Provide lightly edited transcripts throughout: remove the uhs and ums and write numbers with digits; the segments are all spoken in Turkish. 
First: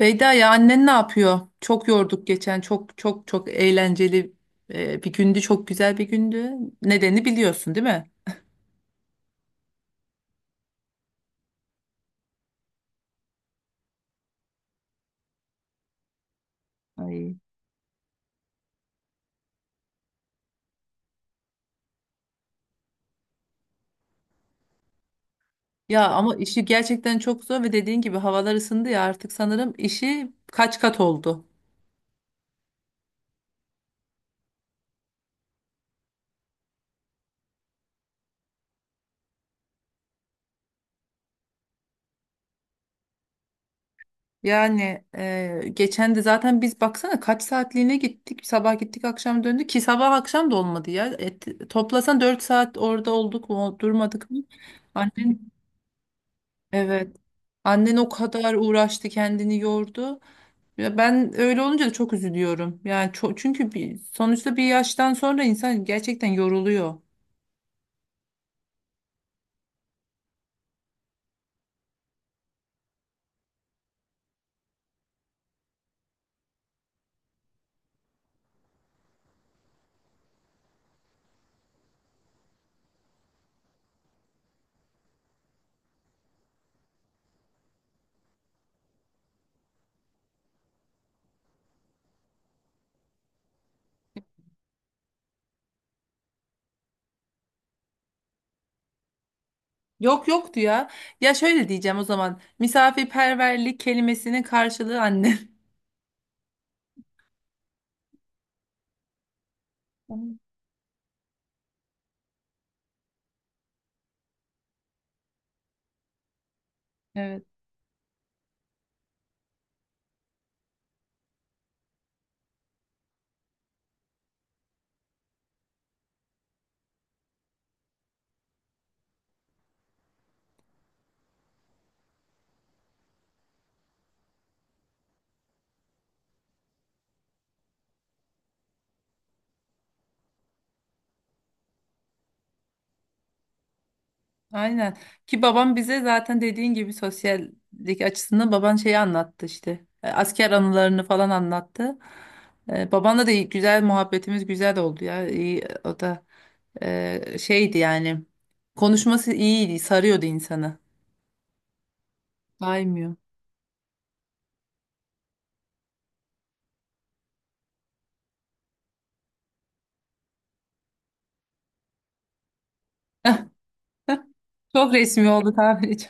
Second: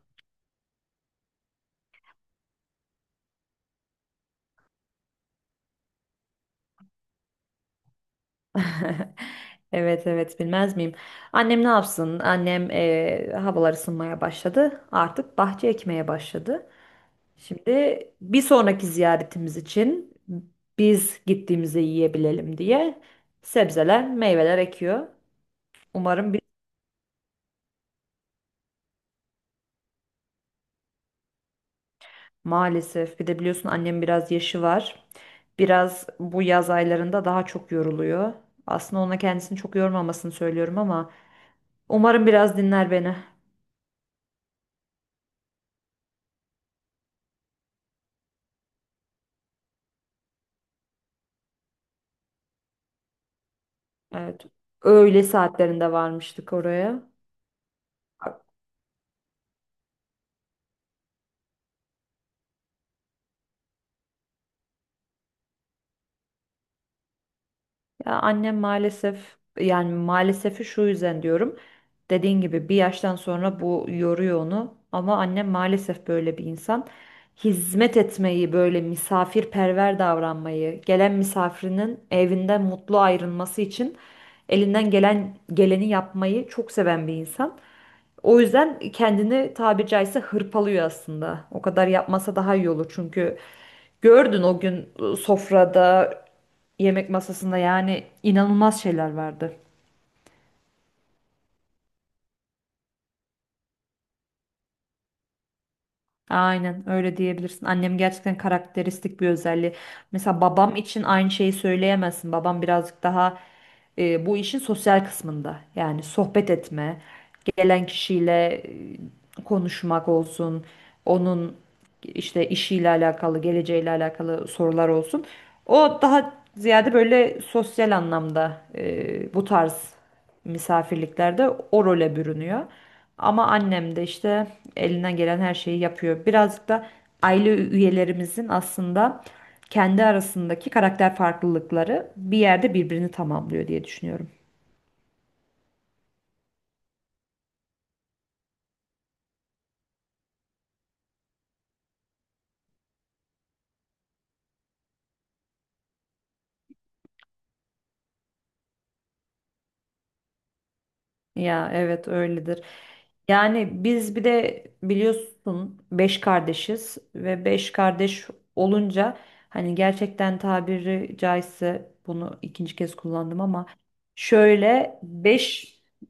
Beyda, ya annen ne yapıyor? Çok yorduk geçen. Çok çok çok eğlenceli bir gündü. Çok güzel bir gündü. Nedeni biliyorsun değil mi? Evet, bilmez miyim? Annem ne yapsın? Annem havalar ısınmaya başladı. Artık bahçe ekmeye başladı. Ay. Şimdi bir sonraki ziyaretimiz için biz gittiğimizde yiyebilelim diye sebzeler, meyveler ekiyor. Ya Umarım ama bir işi gerçekten çok zor ve dediğin gibi havalar ısındı ya, artık sanırım işi kaç kat oldu. Maalesef bir de biliyorsun annem biraz yaşı var. Biraz bu yaz aylarında daha çok yoruluyor. Aslında ona kendisini çok yormamasını söylüyorum ama umarım biraz dinler beni. Yani geçen de zaten biz baksana kaç saatliğine gittik. Sabah gittik akşam döndük, ki sabah akşam da olmadı ya. Toplasan 4 saat orada olduk mu, durmadık mı? Evet. Öğle Annen saatlerinde varmıştık oraya. evet. Annen o kadar uğraştı, kendini yordu. Ya ben öyle olunca da çok üzülüyorum. Yani çünkü bir, sonuçta bir yaştan sonra insan gerçekten yoruluyor. Ya annem maalesef yani maalesef şu yüzden diyorum. Dediğin gibi bir yaştan sonra bu yoruyor onu. Ama annem maalesef böyle bir insan. Hizmet etmeyi, böyle misafirperver davranmayı, gelen misafirinin evinden mutlu ayrılması için elinden gelen geleni yapmayı çok seven bir insan. O yüzden kendini tabiri caizse hırpalıyor aslında. O kadar yapmasa daha iyi olur, çünkü gördün o gün sofrada, yemek masasında yani inanılmaz şeyler vardı. Yok, yoktu ya. Ya şöyle diyeceğim o zaman. Misafirperverlik kelimesinin karşılığı annem. Aynen öyle diyebilirsin. Annem gerçekten karakteristik bir özelliği. Annem. Mesela babam için aynı şeyi söyleyemezsin. Babam birazcık daha bu işin sosyal kısmında. Yani sohbet etme, Evet, gelen kişiyle konuşmak olsun, onun işte işiyle alakalı, geleceğiyle alakalı sorular olsun. O daha ziyade böyle sosyal anlamda bu tarz misafirliklerde o role bürünüyor. Ama annem de işte elinden gelen her şeyi yapıyor. Birazcık da aile üyelerimizin aslında kendi arasındaki karakter farklılıkları bir yerde birbirini tamamlıyor diye düşünüyorum. aynen. Ki babam bize zaten dediğin gibi sosyallik açısından baban şeyi anlattı işte. Asker anılarını falan anlattı. Babanla da güzel muhabbetimiz güzel oldu ya. İyi, o da şeydi yani. Konuşması iyiydi, sarıyordu insanı. Ya evet öyledir. Saymıyor. Yani biz bir de biliyorsun beş kardeşiz ve beş kardeş olunca hani gerçekten tabiri caizse bunu ikinci kez kullandım ama Çok şöyle resmi oldu beş tabirci.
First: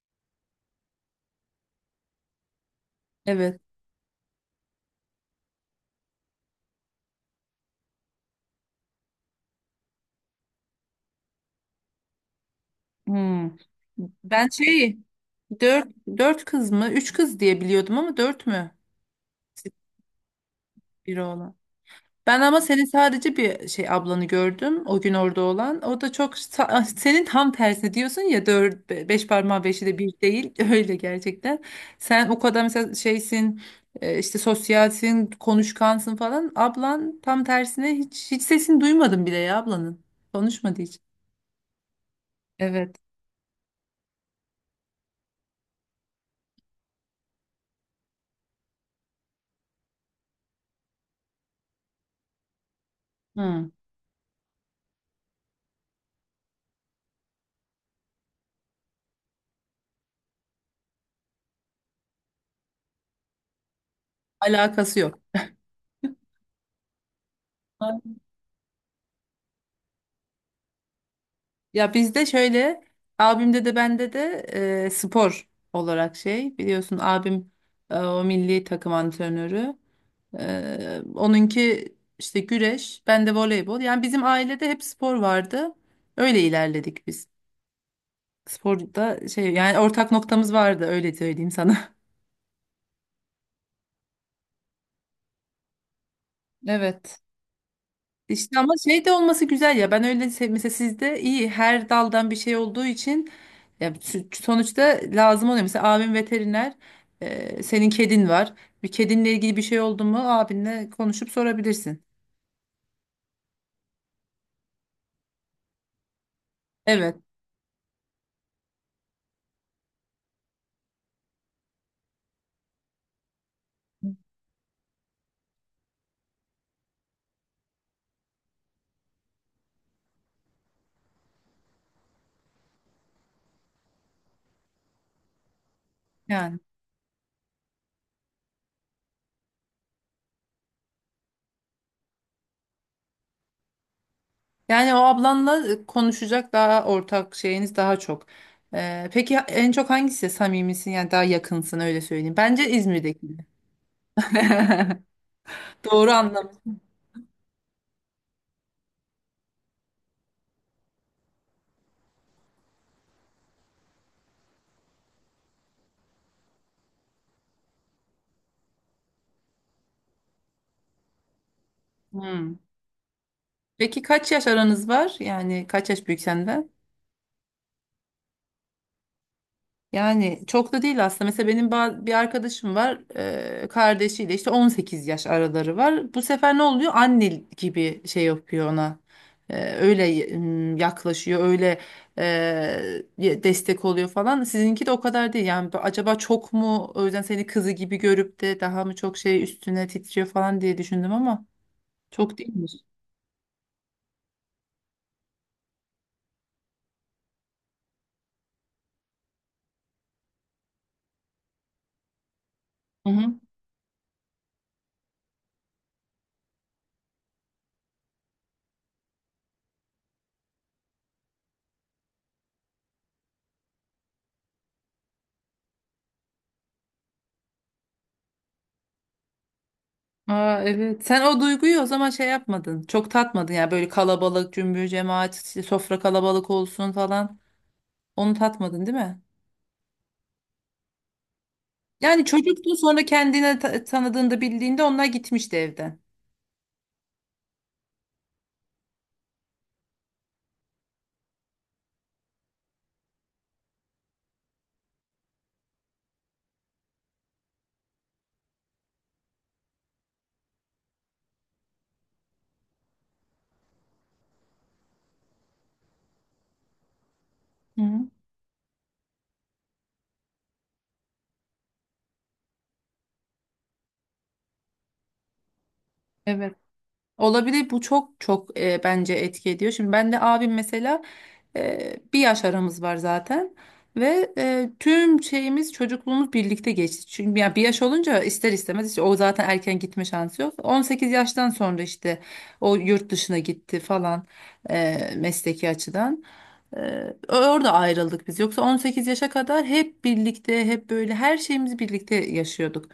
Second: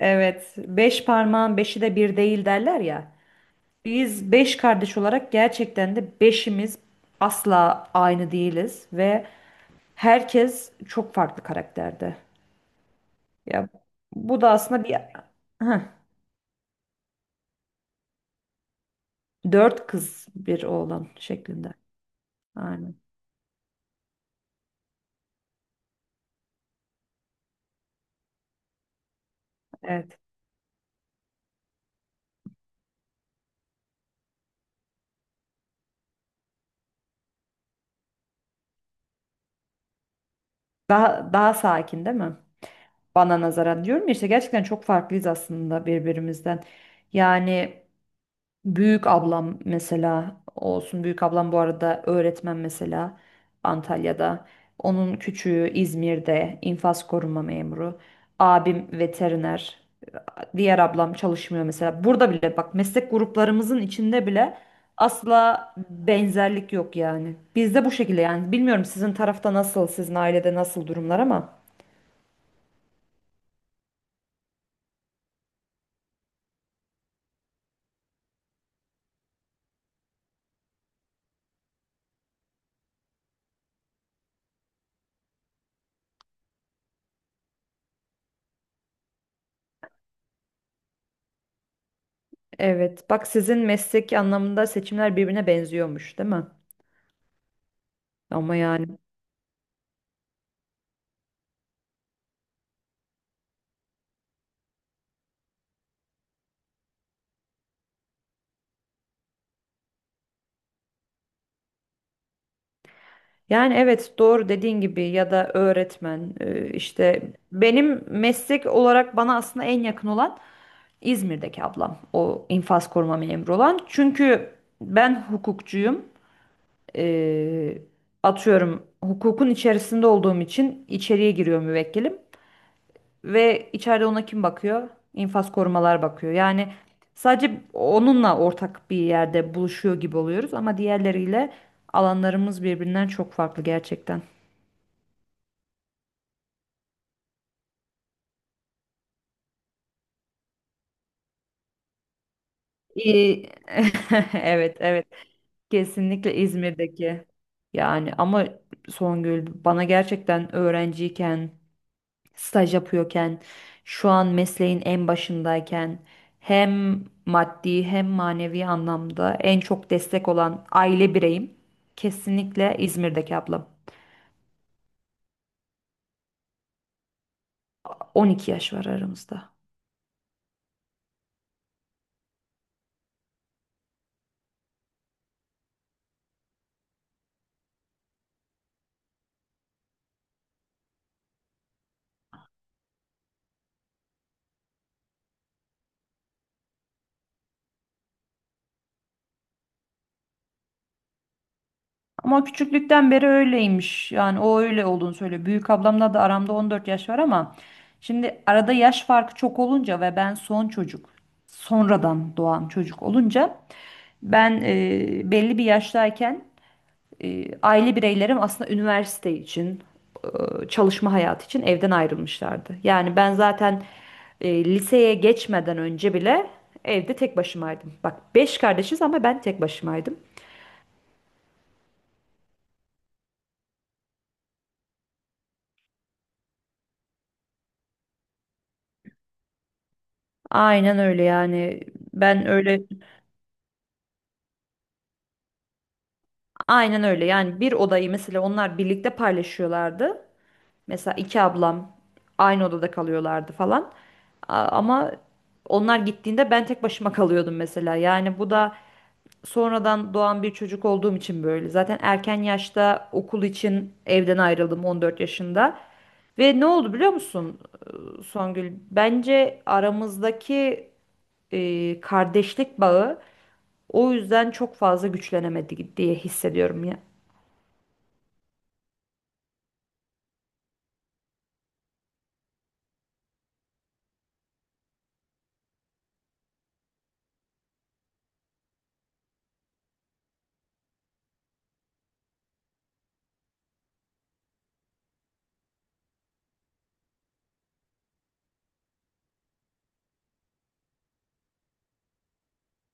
Evet, beş parmağın beşi de bir değil derler ya. Evet. Biz beş kardeş olarak gerçekten de beşimiz asla aynı değiliz ve herkes çok farklı karakterde. Hmm. Ya bu Ben da aslında bir şey, Heh, dört, dört kız mı? Üç kız diye biliyordum ama dört mü? Dört kız bir oğlan Bir oğlan. şeklinde. Ben ama senin Aynen. sadece bir şey ablanı gördüm. O gün orada olan. O da çok ah, senin tam tersi diyorsun ya, dört, beş parmağı beşi de bir Evet. değil. Öyle gerçekten. Sen o kadar mesela şeysin, işte sosyalsin, konuşkansın falan. Ablan tam tersine, hiç sesini duymadım bile ya ablanın. Konuşmadı hiç. Daha daha sakin değil mi? Evet. Bana nazaran diyorum ya işte gerçekten çok farklıyız aslında birbirimizden. Yani. Büyük ablam mesela olsun. Büyük ablam bu arada öğretmen mesela Hı. Antalya'da. Onun küçüğü İzmir'de infaz koruma memuru. Abim veteriner. Diğer ablam çalışmıyor mesela. Burada bile bak meslek gruplarımızın içinde bile Alakası yok. asla benzerlik yok yani. Bizde bu Ha. şekilde yani. Bilmiyorum sizin tarafta nasıl, sizin ailede nasıl durumlar ama. Ya bizde şöyle, abimde de bende de spor olarak şey, biliyorsun abim o milli takım antrenörü. Onunki işte güreş, ben de voleybol. Yani bizim ailede hep spor vardı. Öyle ilerledik biz. Sporda şey, yani ortak noktamız vardı, öyle söyleyeyim sana. Evet, bak sizin mesleki anlamında seçimler birbirine benziyormuş, değil mi? Evet. Ama İşte ama yani. şey de olması güzel ya, ben öyle mesela sizde iyi, her daldan bir şey olduğu için. Ya sonuçta lazım oluyor. Mesela abim veteriner, senin kedin var. Bir kedinle ilgili bir şey oldu mu, abinle konuşup sorabilirsin. Yani evet doğru dediğin gibi ya da öğretmen Evet işte benim meslek olarak bana aslında en yakın olan İzmir'deki ablam o infaz koruma memuru olan. Çünkü ben hukukçuyum. E, Atıyorum, hukukun içerisinde olduğum için içeriye giriyor müvekkilim ve içeride ona kim bakıyor? İnfaz korumalar bakıyor. yani. Yani sadece onunla ortak bir yerde buluşuyor gibi oluyoruz ama diğerleriyle alanlarımız birbirinden çok farklı gerçekten. Yani o ablanla konuşacak daha ortak şeyiniz daha çok. Peki en çok hangisi samimisin, yani daha yakınsın öyle söyleyeyim. Bence İzmir'deki. İyi. Evet, evet. Doğru Kesinlikle anladım. İzmir'deki. Yani ama Songül bana gerçekten öğrenciyken, staj yapıyorken, şu an mesleğin en başındayken hem maddi hem manevi anlamda en çok destek olan aile bireyim Hmm. kesinlikle İzmir'deki ablam. Peki kaç yaş aranız var? Yani kaç yaş büyük senden? 12 yaş var aramızda. Yani çok da değil aslında. Mesela benim bir arkadaşım var. Kardeşiyle işte 18 yaş araları var. Bu sefer ne oluyor? Anne gibi şey yapıyor ona. Öyle yaklaşıyor. Öyle destek oluyor falan. Sizinki de o kadar değil. Yani acaba çok mu o yüzden seni kızı gibi görüp de daha mı çok şey üstüne titriyor falan diye düşündüm ama çok Ama değilmiş. küçüklükten beri öyleymiş. Yani o öyle olduğunu söylüyor. Büyük ablamla da aramda 14 yaş var ama şimdi arada yaş farkı çok olunca ve ben son çocuk, sonradan doğan çocuk olunca ben belli bir yaştayken aile bireylerim aslında üniversite için, çalışma hayatı için evden ayrılmışlardı. Yani ben zaten liseye geçmeden önce bile evde tek başımaydım. Bak beş kardeşiz ama ben tek başımaydım. Aa, evet. Sen o duyguyu o zaman şey yapmadın. Çok tatmadın yani, böyle kalabalık, cümbür cemaat, işte sofra kalabalık olsun falan. Onu tatmadın değil mi? Aynen öyle yani Yani ben çocuktun, öyle sonra kendine tanıdığında, bildiğinde onlar gitmişti evden. aynen öyle yani, bir odayı mesela onlar birlikte paylaşıyorlardı. Mesela iki ablam aynı odada kalıyorlardı falan. Ama onlar gittiğinde ben tek başıma kalıyordum mesela. Yani bu da sonradan doğan bir çocuk olduğum için böyle. Zaten erken yaşta okul için evden ayrıldım 14 yaşında. Ve ne oldu biliyor musun Hı. Songül? Bence aramızdaki kardeşlik bağı o yüzden çok fazla güçlenemedi diye Evet. hissediyorum ya. Olabilir bu, çok çok bence etki ediyor. Şimdi ben de abim mesela bir yaş aramız var zaten ve tüm şeyimiz, çocukluğumuz birlikte geçti. Çünkü ya bir yaş olunca ister istemez işte, o zaten erken gitme şansı yok. 18 yaştan sonra işte o yurt dışına gitti falan mesleki açıdan. Orada ayrıldık biz. Yoksa 18 yaşa kadar hep birlikte, hep böyle her şeyimizi birlikte yaşıyorduk.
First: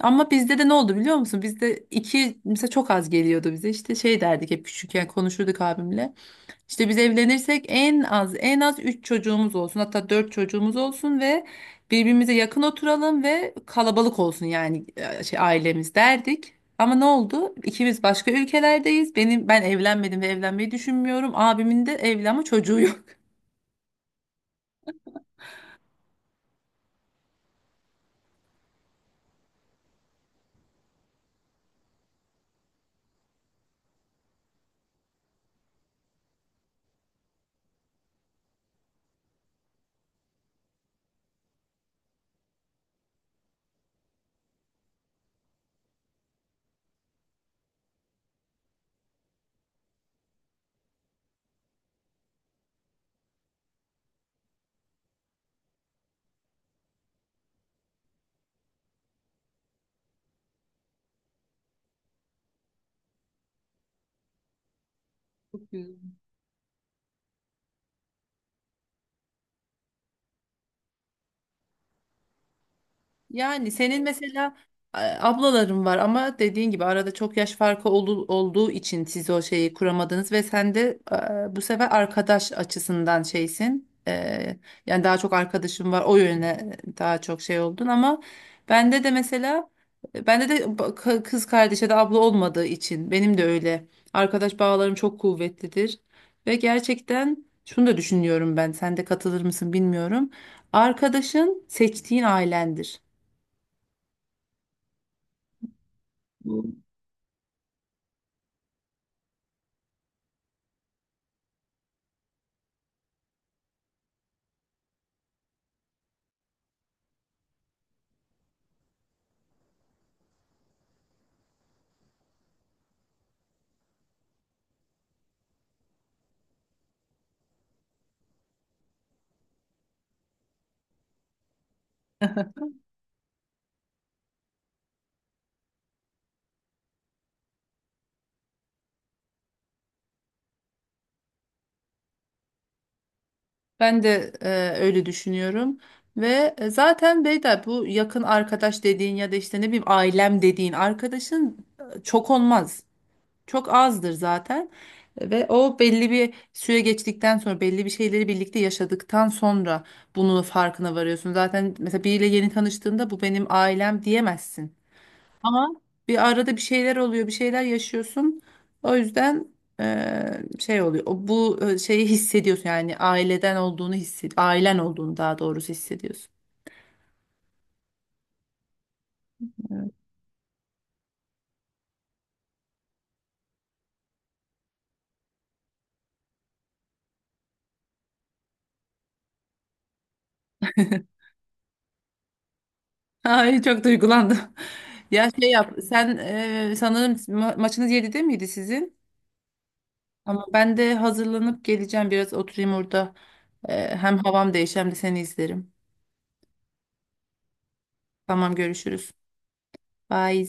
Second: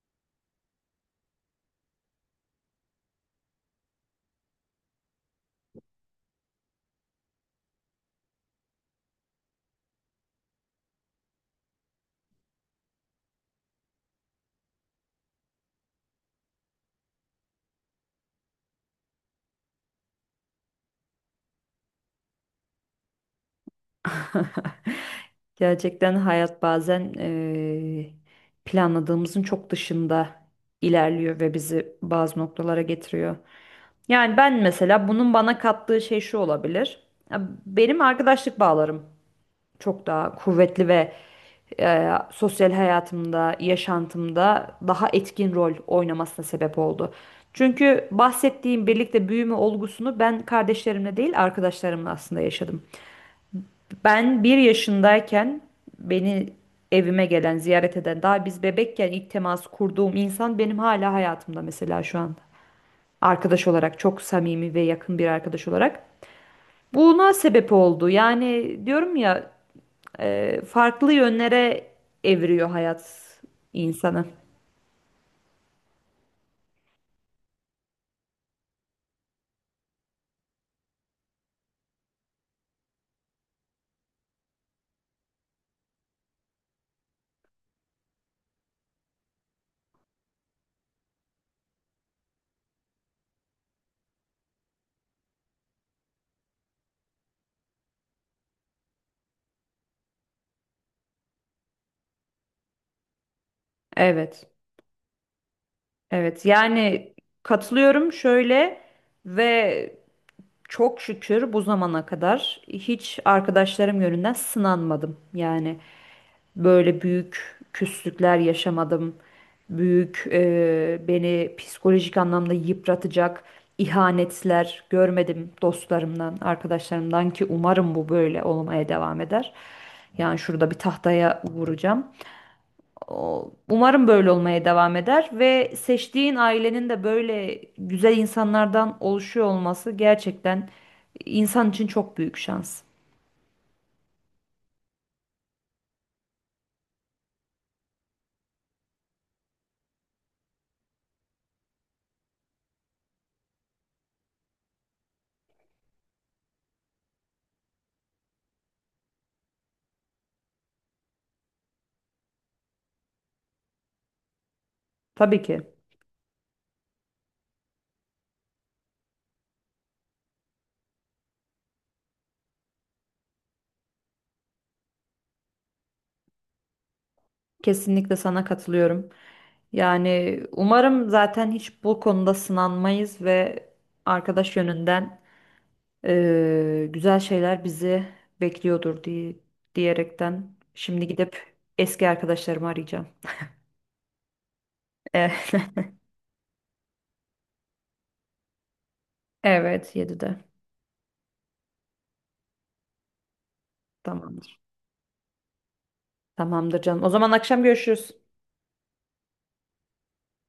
Ama bizde de ne oldu biliyor musun? Bizde iki mesela çok az geliyordu bize. İşte şey derdik hep, küçükken konuşurduk abimle. İşte biz evlenirsek en az, en az 3 çocuğumuz olsun. Hatta 4 çocuğumuz olsun ve birbirimize yakın oturalım ve kalabalık olsun, yani şey ailemiz derdik. Ama ne oldu? İkimiz başka ülkelerdeyiz. Ben evlenmedim ve evlenmeyi düşünmüyorum. Abimin de evli ama çocuğu yok. Gerçekten hayat bazen planladığımızın çok dışında ilerliyor ve bizi bazı noktalara getiriyor. Yani ben mesela bunun bana kattığı şey şu olabilir. Ya benim arkadaşlık bağlarım çok daha kuvvetli ve sosyal hayatımda, yaşantımda daha etkin rol oynamasına sebep oldu. Çünkü bahsettiğim birlikte büyüme olgusunu ben kardeşlerimle değil arkadaşlarımla aslında yaşadım. Ben bir yaşındayken beni evime gelen, ziyaret eden, daha biz bebekken ilk temas kurduğum insan benim hala hayatımda mesela şu anda. Arkadaş olarak çok samimi ve yakın bir arkadaş olarak. Buna sebep oldu. Yani diyorum ya, farklı yönlere evriyor hayat Yani senin insanı. mesela ablaların var ama dediğin gibi arada çok yaş farkı olduğu için siz o şeyi kuramadınız ve sen de bu sefer arkadaş açısından şeysin. Yani daha çok arkadaşım var, o yöne daha çok şey oldun ama bende de mesela bende de kız kardeşe de abla olmadığı için benim de öyle arkadaş bağlarım çok kuvvetlidir ve gerçekten şunu da düşünüyorum, ben, sen de katılır mısın bilmiyorum. Arkadaşın seçtiğin ailendir. Evet, evet. Yani katılıyorum şöyle ve çok şükür bu zamana kadar hiç arkadaşlarım yönünden sınanmadım. Yani böyle büyük küslükler yaşamadım. Büyük beni psikolojik anlamda yıpratacak ihanetler görmedim dostlarımdan, arkadaşlarımdan, ki umarım bu böyle olmaya devam eder. Yani şurada bir tahtaya vuracağım. Umarım böyle olmaya devam eder ve seçtiğin ailenin de böyle güzel insanlardan oluşuyor olması gerçekten insan için çok büyük şans. Ben de öyle düşünüyorum ve zaten Beyda bu yakın arkadaş dediğin ya da işte ne bileyim ailem dediğin arkadaşın çok olmaz. Çok azdır zaten ve o, belli bir süre geçtikten sonra, belli bir şeyleri birlikte yaşadıktan sonra bunun farkına varıyorsun. Zaten mesela biriyle yeni tanıştığında, bu benim ailem diyemezsin. Tabii ki. Ama bir arada bir şeyler oluyor, bir şeyler yaşıyorsun. O yüzden şey oluyor. O, bu şeyi hissediyorsun yani aileden olduğunu ailen olduğunu daha doğrusu hissediyorsun. Kesinlikle sana katılıyorum. Evet. Yani umarım zaten hiç bu konuda sınanmayız ve arkadaş yönünden güzel şeyler bizi bekliyordur diye diyerekten şimdi gidip eski arkadaşlarımı arayacağım. Ay, çok duygulandım. Ya şey yap, sen sanırım maçınız 7'de miydi sizin? Evet, 7'de. Ama ben de hazırlanıp geleceğim, biraz oturayım orada. Hem havam Tamamdır. değişir hem de seni izlerim. Tamamdır canım. O zaman akşam görüşürüz. Tamam, görüşürüz. Bye.